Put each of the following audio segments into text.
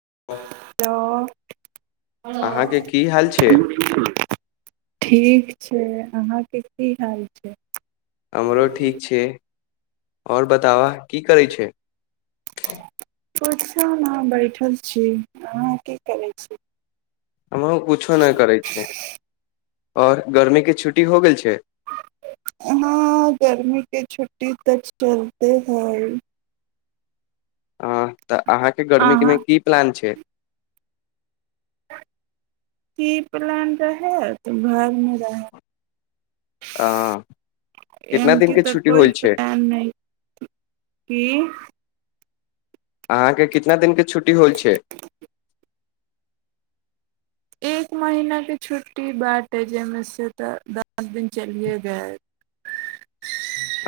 तऽ अहाँके की हाल छै ठीक छै अहाँके की हाल छै हमरो ठीक छिय आओर बताबह की करै छै आ पछ अहाँ बैठल छी अहाँ की करै छी हमहुँ कछो नहि करै छियै और गर्मी के छुट्टी हो गेल छै हाँ गर्मी के छुट्टी तक चलते है ह तऽ अहाँके अहाँ गर्मीेमे की प्लान छै की प्लान रहय तऽ घरमे रहै अं कितना दिन एमकी के तऽ छुट्टी कोई होल छै प्लान नहि कि अहाँके कितना दिनके छुट्टी होल छै एक महीनाके छुट्टी बार ै जाहिमे सँ तऽ दस दिन चलिए गेल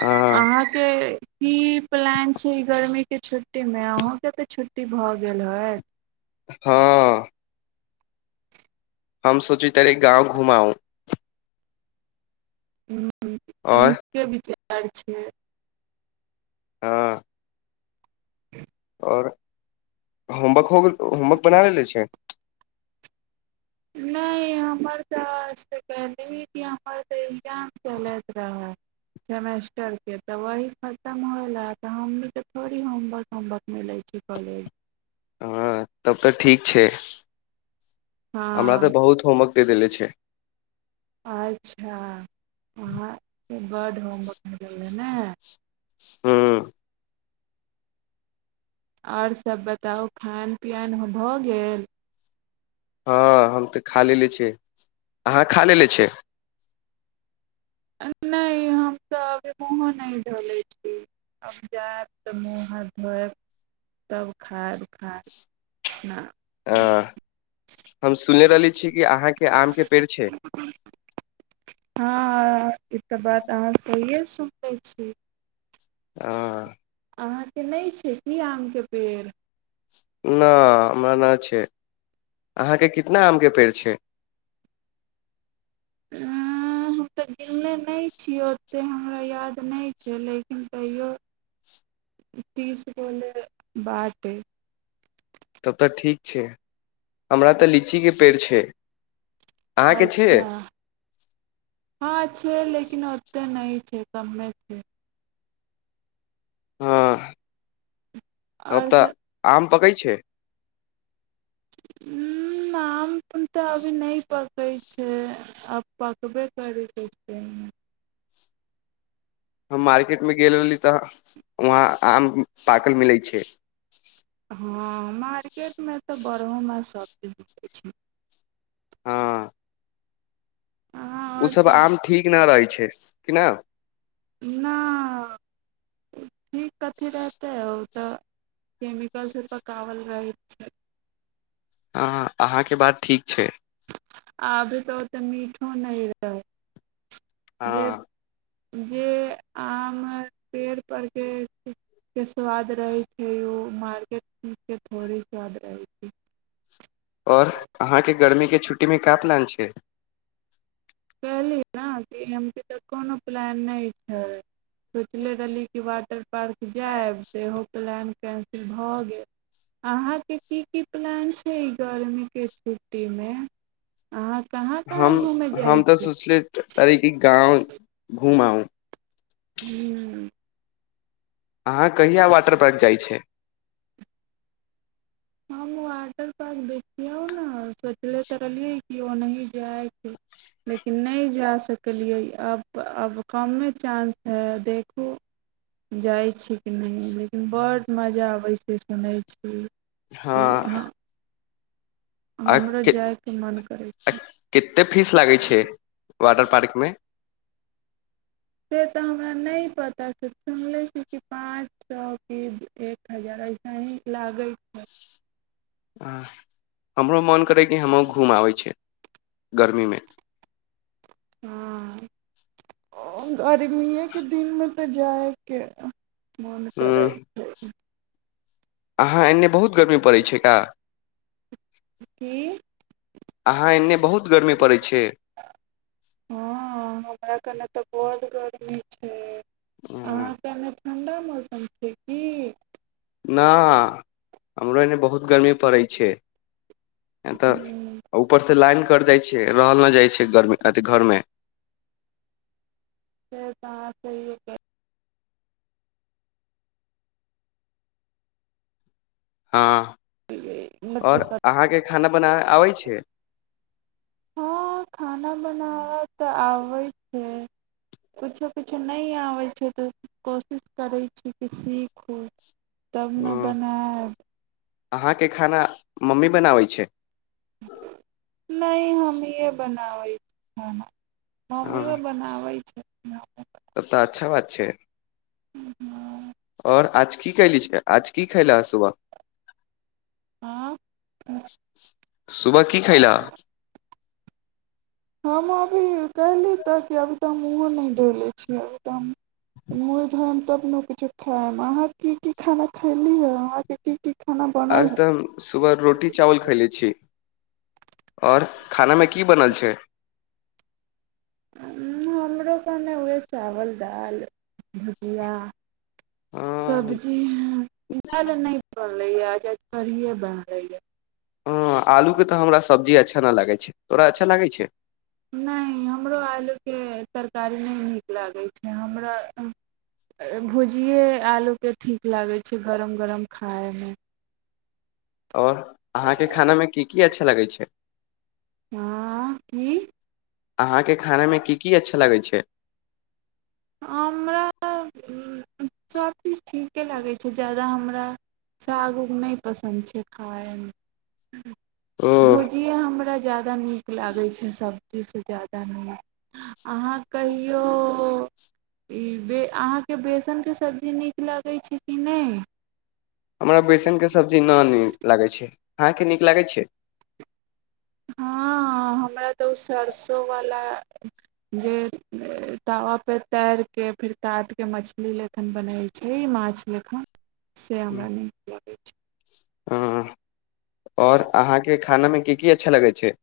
अं अहाँके की प्लान छै ई गर्मीके छुट्टीमे अहूँके तऽ छुट्टी भऽ गेल हय हँ हम सुोचितरे गाँव घुमाउं ह आओर नि बिचार कर छै हँ आओर होमवर्क हो गेल होमवर्क बना लेे छै नहि हमर तऽ आज तऽ कहलियी कि हमर तऽ एग्जाम चलैत रहए सेमेस्टरके तऽ वही खतम होयल तऽ हमहूँ तऽ थोड़े होमवर्क होमवर्क नहि लै छी कॉलेज हँ तब तऽ ठीक छै हमरा तऽ हँ बहुत होमवर्क देल छै अच्छा अहाँ बर्ड होम बढ़ गेलै ने हँ आओर सभ बताउ खान पियन भऽ गेल हँ हम तऽ खा लेलेे छिय अहाँ खा लेलेे छ नहि हम तऽ अभ वहो नहि धोलैत छी हम जायब तऽ मुूँह हाथ धोयब त खायब खब अप हम सुनने रहली छी कि अहाँके आमके पेड़ छै हँ ई त बात अहाँ सहिए सुन लै छी ह अहाँके नहि छै की आमके पेड़ [unintelligible] न हमरा नहि छै अहाँके कितना आमके पेड़ छै हम तऽ गिनने नहि छियै ओतेक हमरा याद नहि छै लेकिन तैओ तीस गोले बात अइ तब तऽ ठीक छै हमरा तऽ लि छै अच्छा हँ छै लेकिन ओते नहि गने छै हँ तब आओर तऽ से आम पकै छै उ नाम न त अभी नहि पक पकै छै आब पकबे करै क छै हम मार्केटमे गेल रहली तऽ वहाँ आम पाकल मिलै छै हँ मार्केटमे तऽ बरहोमे सभजीज बिलै छै हँ हँ आओर ओसभ सब आम ठीक नहि रहै छै केना नहि ठीक अथी रहतै ओ तऽ केमिकलसँ पकओल रहैत छै हँ अहाँके बात ठीक छै आब तो तऽ मीठो न रहै जे हँ जे आम पेड़पके के स्वाद रहै छै ओ मार्केटके थोड़े स्वाद रहै छै और अहाँके ग गर्मी कहली के छु्टी के कपनान छै पटी एम के तऽ कोनो प्लान नहि छै सोचले रहली कि वाटर पार्क जायब तऽ इहो प्लान कैन्सिल भऽ गेल अहाँके की की प्लान छै ई गरमीके छुट्टीमे अाँ कहाँ कहाँ घूमे जाय सुशलित तरके गाँव घुमाउ हू अहाँ कहिया वाटर पार्क जाइत छै हम वाटर पार्क देखियौ ने सोचले तऽ रहलियै कि ओनाही जायके लेकिन नहि जा सकलियै आब आब कमे चानं्स हइ देखू जाइत छी कि नहि लेकिन बड मजा अबैत छै सुनैत छी हँ आ हमरो जायके मन करै छै। कतेक फीस लागैत छै वाटर पार्कमे से तऽ हमरा नहि पता से सुनले छी कि पाँच सए कि एक हजार इसे ही लागै छै गर्मीमे हँ गर्मीएके दिनमे कतऽ जाइके मन क उम्म, अहाँ एन्ने बहुत गर्मी पड़ैत छै एका की अहाँ एन्ने बहुत गर्मी पड़ैत छै बड गर्मी छै ह अहाँ कने ठण्डा मौसम छै की नहि हमरो एने बहुत गर्मी पड़ैत छै य तऽ हूँ ऊपर से लाइन कट जाइ छै रहल नै जाइ छै गर मे अथी घर मे से तऽ अहाँ सहिये कहलियै हँ और कर अहाँके खाना बनाबे आबै छै हँ खाना बनाबे तऽ आबै से किछो किछो नहि आबै छै तऽ कोशिश करै छी कि सीखू तब न उम्म, बनायब अहाँके खाना मम्मी बनाबै छै नहि हमिये बनाबै छी खाना मम्मीयों ह बनाबै छै मम्म तब तऽ अच्छा छै हँ आओर आज की कैली छै आज की खैला ह सुबह [inaudible] हँ, सुबा कि खइला हम अभी कहली तऽ कि अभी तऽ हम मुँहो नहि धो इले छियै अभी तऽ हम मूँह धोयब तब ने किछो खायब अहाँ की की खाना खयली हे अहाँके की खाना बनल आज तऽ हम सुबह रोटी चावल खयले छी आओर खानामे की बनल छै उंह हमरो गरमे उएह चावल दाल भुजिया अ सब्जी स दाल नै बनल बनलै आज आइ करहिए बनलै य हँ आलूके तऽ हमरा सब्जी अच्छा नहि लागै छै तोरा अच्छा लागै छै नहि हमरो आलूके तरकारी नहि नीक लागै छै हमरा भुजिए आलूके ठीक लागै छै गरम गरम खायमे और अहाँके खाना मे की की अच्छा लगै छै हँ की अहाँ के खाना मे की की अच्छा लगै छै त [inaudible] हमरा उं सबचीज ठीक के लागै छै जादा हमरा साग उग नहि पसन्द छै खाय मे ओ भुझिये हमरा क नीक लागै छै सब जे ज्यादा नहि अहाँ कहियौ ई बे अहाँके बेसनके सब्जी नीक लगै छै कि नहि हमरा बेैसनके सब्जी न नीक लागैत छै अहाँके नीक लागै छै हँ हमरा तऽ ओ सरिसोवला जे तावापर तारि कऽ फेर काटि कऽ मछली लखन बनै छै ई माछ लखन से हमरा नीक लागै छै आओर अहाँके खानामे क की अच्छा लगै छै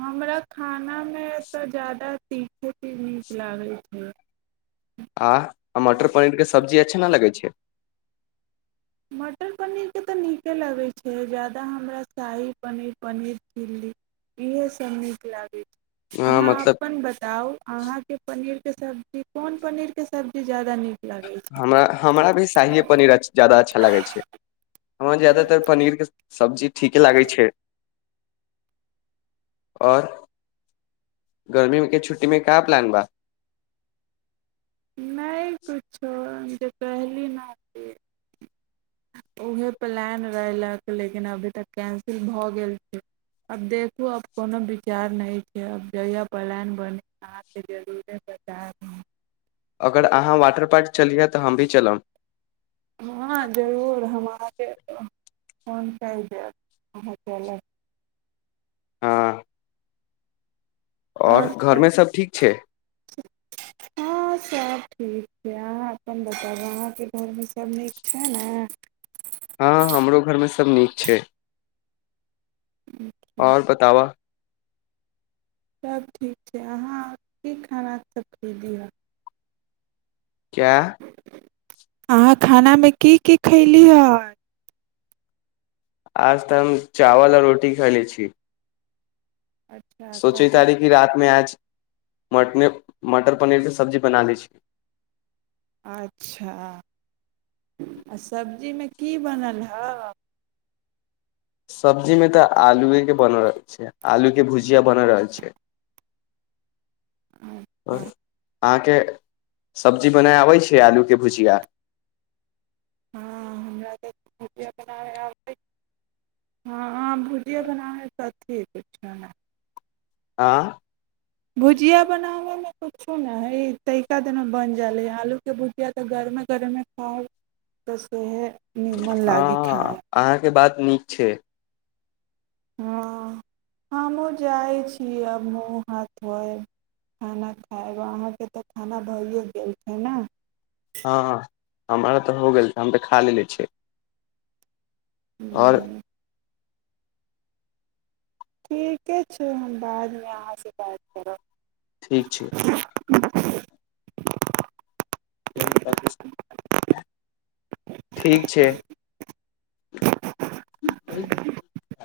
हमरा खान खना मे तऽ जादा सीखैके नीक लागै छै आ मटर पनीर के सब्जी अच्छा नहि लगै छै मटर पनीर के तऽ नीके लगे छै जादा हमरा शाही पनीर पनीर झिलली इहे सब नीक लागे छै अ अहाँ मतलब अपन बताउ अहाँके पनीर के सब्जी कोन पनीर के सब्जी जाद हमरा भी शाहे पनीर जादा अच्छा अच्छा लागै छै हमरा जादातर पनीर के सब्जी ठीके लागै छै और गर्मी के छुट्टी में का प्लान बा छै नहि कुछो जे कहली ने से उहे प्लान रहलक लेकिन अभी तक कैन्सिल भऽ गेल छै आब देखू आब कोनो विचार नहि छै आब जहिया प्लान बने अहाँके जरूरे बताब अगर अहाँ वाटर पार्क चलियै तऽ हम भी चलब हँ जरूर हम फोन कि देब अहाँके ल हँ आओर घरमे सभ ठीक छै हँ सभ ठीक छै अहाँ अपन बताबू अहाँके घरमे सभ नीक छै ने हँ हमरो घरमे सब नीक छै अच्छा, आओर बताबा सभ ठीक छै अहाँ की खाना सभ खरीदिहऽ क्या अहाँ खानामे की की खयली हँ आज तऽ हम चावल आ रोटी खयले छी अच्छा सोची कथी तारीखी रात में आज मटने मटर पनीरके सब्जी बना लै छी अच्छा आ सब्जीमे की बनल हए सब्जीमे तऽ आलुएके बन रहल छै आलूके भुजिया बन रहल छै अच्छा आओर अहाँके सब्जी बना आबै छै आलू के भुजिया हँ हमरा तऽ भुजिए बनाबै आबै हँ हँ भुजिए बनाबैसँ अथी किछो नहि आँ भुजिया बनाबै कुछो नहि हइ तरीका दना बनि जाै आलूके भुजिया तऽ गरमे गरमे खाउ तऽ सेहे हँ अहाँके बात नीक छै हँ हमहूँ जाइ छी आब हमूँ हाथ धोयब खाना खायब अहाँके तऽ खाना भरिए गेल छै ने हँ हमरा तऽ हो गेल छै हम तऽ खा लेलेने छियै आओर हूँ ठीके छै हम बादमे अहाँसँ बात करब ठीक छै [inaudible] ठीक छै [inaudible]